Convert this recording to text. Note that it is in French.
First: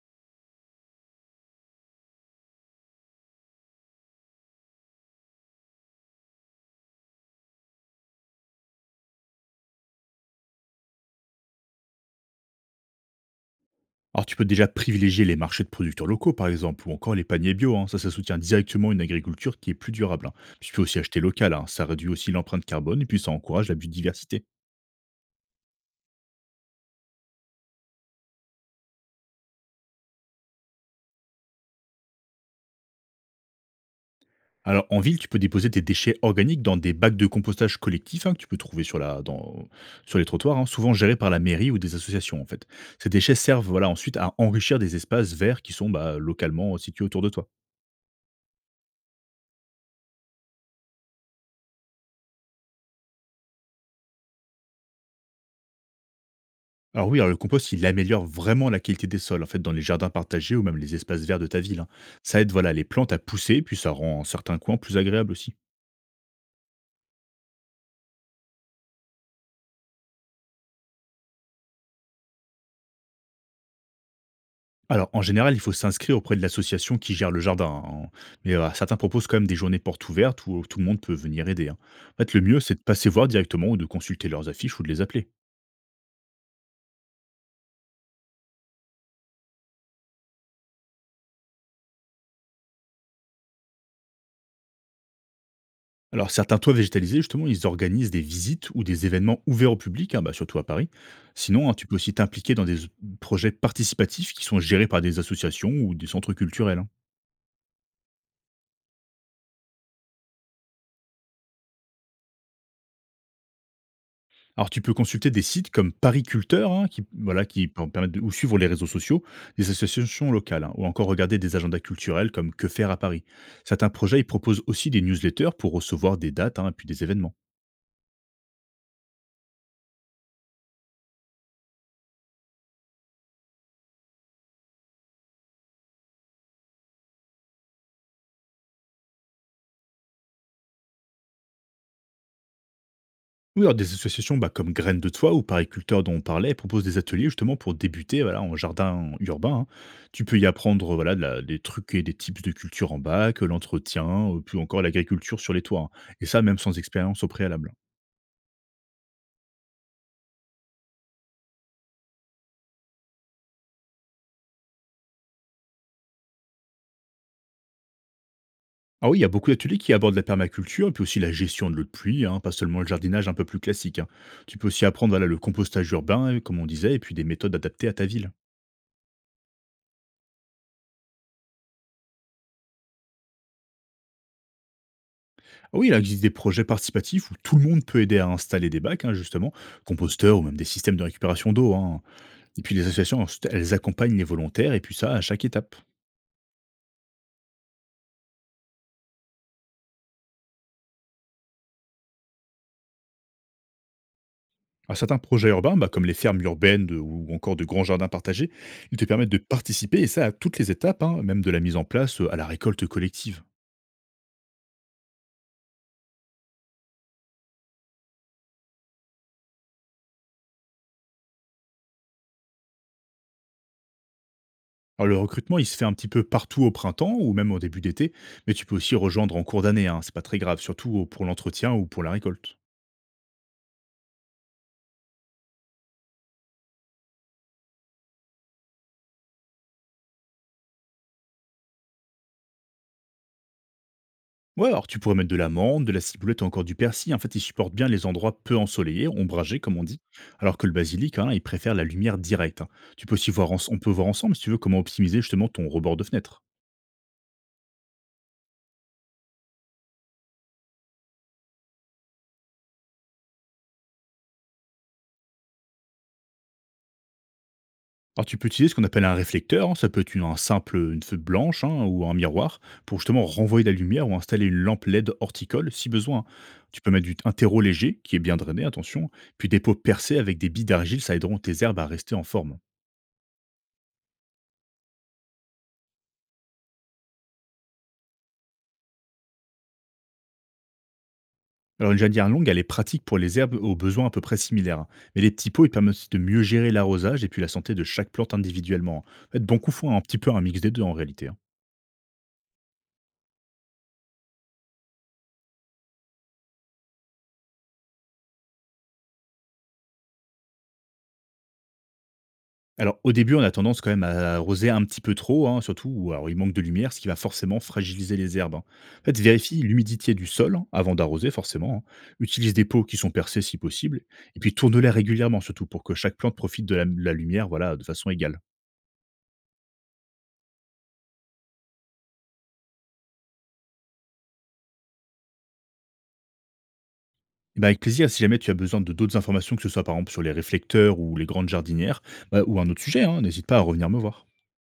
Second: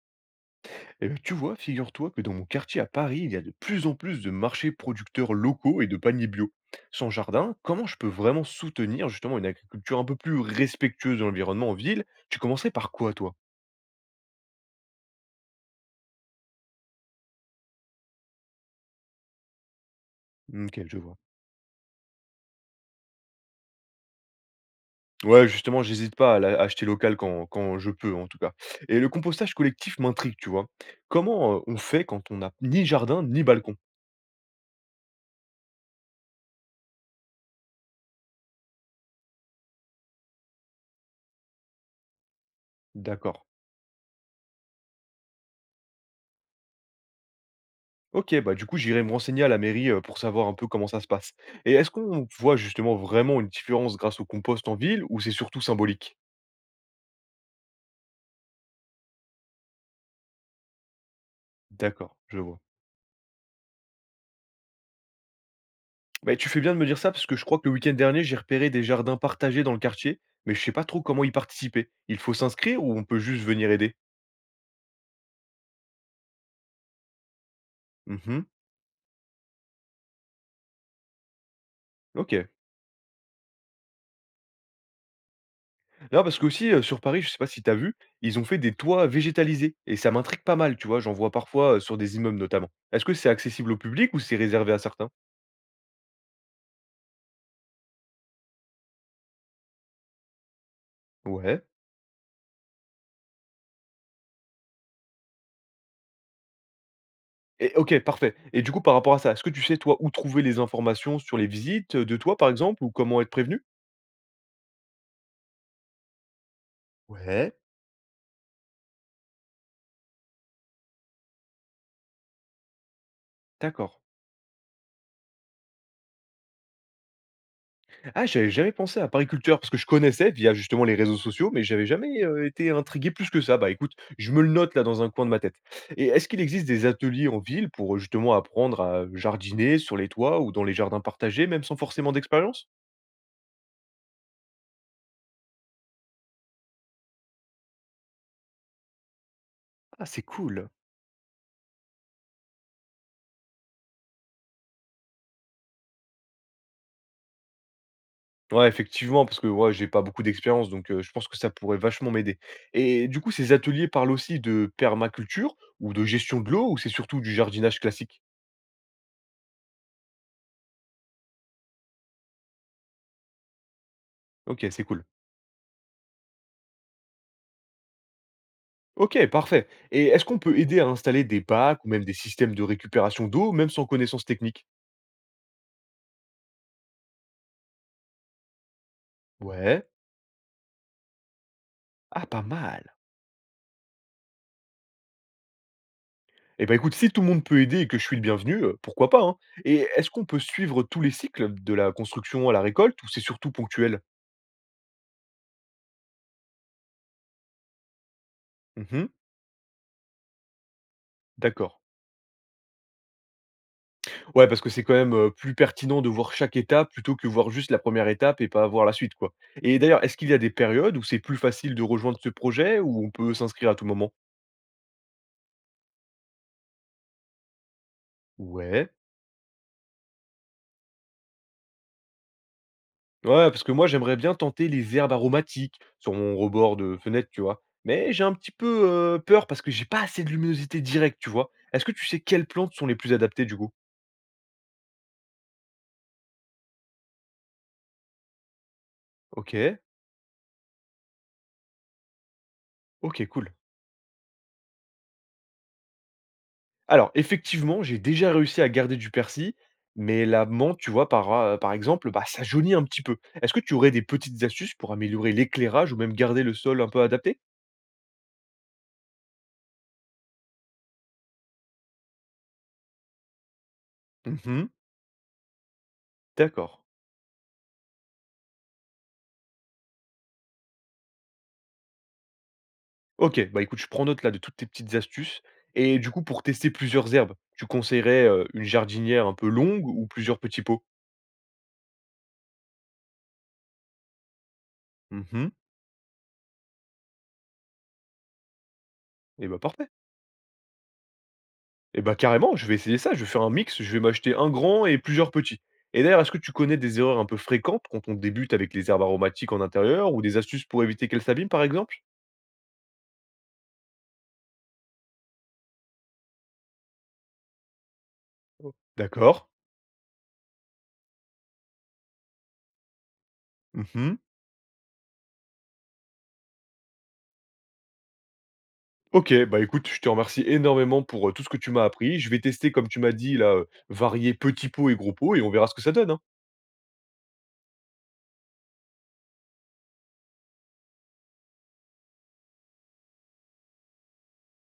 Eh ben, tu vois, figure-toi que dans mon quartier à Paris, il y a de plus en plus de marchés producteurs locaux et de paniers bio. Sans jardin, comment je peux vraiment soutenir justement une agriculture un peu plus respectueuse de l'environnement en ville. Tu commencerais par quoi, toi? Alors, tu peux déjà privilégier les marchés de producteurs locaux, par exemple, ou encore les paniers bio, hein. Ça soutient directement une agriculture qui est plus durable, hein. Puis tu peux Ok, aussi je vois. acheter local, hein. Ça réduit aussi l'empreinte carbone et puis ça encourage la biodiversité. Ouais, justement, j'hésite pas à acheter local quand je peux, en tout cas. Et le compostage collectif m'intrigue, tu vois. Comment on fait quand on n'a ni jardin ni balcon? Alors, en ville, tu peux déposer tes déchets organiques dans des bacs de compostage collectifs, hein, que tu peux trouver sur les trottoirs, hein, souvent gérés par la mairie ou des associations, en fait. Ces déchets D'accord. servent, voilà, ensuite à enrichir des espaces verts qui sont, bah, localement situés autour de toi. OK, bah, du coup, j'irai me renseigner à la mairie, pour savoir un peu comment ça se passe. Et est-ce qu'on voit justement vraiment une différence grâce au compost en ville ou c'est surtout symbolique? Alors oui, alors le compost, il améliore vraiment la qualité des sols, en fait, dans les jardins partagés ou même les espaces verts de ta ville, hein. D'accord, je Ça aide, vois. voilà, les plantes à pousser, puis ça rend certains coins plus agréables aussi. Bah, tu fais bien de me dire ça parce que je crois que le week-end dernier, j'ai repéré des jardins partagés dans le quartier, mais je sais pas trop comment y participer. Il faut s'inscrire ou on peut juste venir aider? Alors, en général, il faut s'inscrire auprès de l'association qui gère le jardin, hein. Mhm. Mais certains proposent quand même des journées portes ouvertes où tout le monde peut venir aider, hein. En fait, le OK. mieux, c'est de passer voir directement ou de consulter leurs affiches ou de les appeler. Non, parce qu'aussi, sur Paris, je sais pas si t'as vu, ils ont fait des toits végétalisés et ça m'intrigue pas mal, tu vois? J'en vois parfois, sur des immeubles notamment. Est-ce que c'est accessible au public ou c'est réservé à certains? Alors, certains toits végétalisés, justement, ils organisent des visites ou des événements ouverts au public, hein, bah, surtout à Paris. Ouais. Sinon, hein, tu peux aussi t'impliquer dans des projets participatifs qui sont gérés par des associations ou des centres culturels, hein. Et OK, parfait. Et du coup, par rapport à ça, est-ce que tu sais, toi, où trouver les informations sur les visites, de toi, par exemple, ou comment être prévenu? Alors, tu peux consulter des sites comme Paris Culteur, hein, qui, voilà, Ouais. Permettent de, ou suivre les réseaux sociaux des associations locales, hein, ou encore regarder des agendas culturels comme Que faire à Paris. Certains D'accord. projets, ils proposent aussi des newsletters pour recevoir des dates, hein, et puis des événements. Ah, j'avais jamais pensé à pariculteur parce que je connaissais via justement les réseaux sociaux, mais j'avais jamais, été intrigué plus que ça. Bah, écoute, je me le note là dans un coin de ma tête. Et est-ce qu'il existe des ateliers en ville pour, justement apprendre à jardiner sur les toits ou dans les jardins partagés, même sans forcément d'expérience? Oui, alors des associations, bah, comme Graines de Toit ou Pariculteurs dont on parlait proposent des ateliers justement pour débuter, voilà, en jardin urbain, hein. Ah, c'est Tu peux y cool. apprendre, voilà, des trucs et des types de culture en bac, l'entretien, puis encore l'agriculture sur les toits, hein. Et ça, même sans expérience au préalable. Ouais, effectivement, parce que ouais, j'ai pas beaucoup d'expérience, donc je pense que ça pourrait vachement m'aider et du coup, ces ateliers parlent aussi de permaculture ou de gestion de l'eau ou c'est surtout du jardinage classique? Ah oui, il y a beaucoup d'ateliers qui abordent la permaculture, et puis aussi la gestion de l'eau de pluie, hein, pas seulement le jardinage un peu plus classique, hein. Tu peux OK, c'est aussi cool. apprendre, voilà, le compostage urbain, comme on disait, et puis des méthodes adaptées à ta ville. OK, parfait. Et est-ce qu'on peut aider à installer des bacs ou même des systèmes de récupération d'eau, même sans connaissance technique? Ah oui, là, il existe des projets participatifs où tout le monde peut aider à installer des bacs, hein, justement, Ouais. composteurs ou même des systèmes de récupération d'eau, hein. Ah, pas Et puis les mal. associations, ensuite, elles accompagnent les volontaires, et puis ça à chaque étape. Et ben, écoute, si tout le monde peut aider et que je suis le bienvenu, pourquoi pas, hein? Et est-ce qu'on peut suivre tous les cycles de la construction à la récolte ou c'est surtout ponctuel? À certains projets urbains, bah, comme les fermes ou encore de grands jardins partagés, ils te Mmh. permettent de participer, et ça à toutes les étapes, hein, même de la D'accord. mise en place, à la récolte collective. Ouais, parce que c'est quand même, plus pertinent de voir chaque étape plutôt que voir juste la première étape et pas voir la suite, quoi. Et d'ailleurs, est-ce qu'il y a des périodes où c'est plus facile de rejoindre ce projet, ou on peut s'inscrire à tout moment? Alors le recrutement, il se fait un petit peu partout au printemps ou même au début d'été, mais tu peux Ouais. aussi rejoindre en cours d'année, hein, c'est pas très grave, surtout pour l'entretien ou pour la récolte. Ouais, parce que moi, j'aimerais bien tenter les herbes aromatiques sur mon rebord de fenêtre, tu vois? Mais j'ai un petit peu, peur parce que j'ai pas assez de luminosité directe, tu vois? Est-ce que tu sais quelles plantes sont les plus adaptées, du coup? Ouais, alors tu pourrais mettre de l'amande, de la ciboulette ou encore du persil. En fait, il supporte bien les endroits peu ensoleillés, ombragés comme OK. on dit, alors que le basilic, hein, il préfère la lumière directe, hein. Tu peux OK, aussi cool. On peut voir ensemble si tu veux comment optimiser justement ton rebord de fenêtre. Alors effectivement, j'ai déjà réussi à garder du persil, mais la menthe, tu vois, par exemple, bah, ça jaunit un petit peu. Est-ce que tu aurais des petites astuces pour améliorer l'éclairage ou même garder le sol un peu adapté? Alors tu peux utiliser ce qu'on appelle un réflecteur, hein, ça peut être un simple une feuille blanche, hein, ou un miroir pour justement renvoyer de la lumière ou installer une Mmh, lampe LED horticole si besoin. d'accord. Tu peux mettre un terreau léger qui est bien drainé, attention, puis des pots percés avec des billes d'argile, ça aideront tes herbes à rester en forme. OK, bah, écoute, je prends note là de toutes tes petites astuces et du coup pour tester plusieurs herbes, tu conseillerais, une jardinière un peu longue ou plusieurs petits pots? Alors une jardinière longue, elle est pratique pour les herbes aux besoins à peu près similaires, hein. Mais les petits Mmh, pots, ils permettent aussi de mieux gérer l'arrosage et puis la santé de chaque plante individuellement, hein. En fait, et bon bah, coup, parfait. faut un petit peu un mix des deux en réalité, hein. Et bah, carrément, je vais essayer ça, je vais faire un mix, je vais m'acheter un grand et plusieurs petits. Et d'ailleurs, est-ce que tu connais des erreurs un peu fréquentes quand on débute avec les herbes aromatiques en intérieur ou des astuces pour éviter qu'elles s'abîment, par exemple? Alors au début, on a tendance quand même à arroser un petit peu trop, hein, surtout où alors, il manque de lumière, ce qui va forcément fragiliser les herbes, hein. Oh. En fait, D'accord. vérifie l'humidité du sol, hein, avant d'arroser forcément, hein. Utilise des pots qui sont percés si possible, Mhm. et puis tourne-les régulièrement surtout pour que chaque plante profite de la lumière, voilà, de façon égale. Ok, bah écoute, je te remercie énormément pour tout ce que tu m'as appris. Je vais tester, comme tu m'as dit, là, varier petits pots et gros pots et on verra ce que ça donne, hein. Eh ben, avec plaisir, si jamais tu as besoin de d'autres informations, que ce soit par exemple sur les réflecteurs ou les grandes jardinières, bah, ou un autre sujet, hein, n'hésite pas à revenir me voir.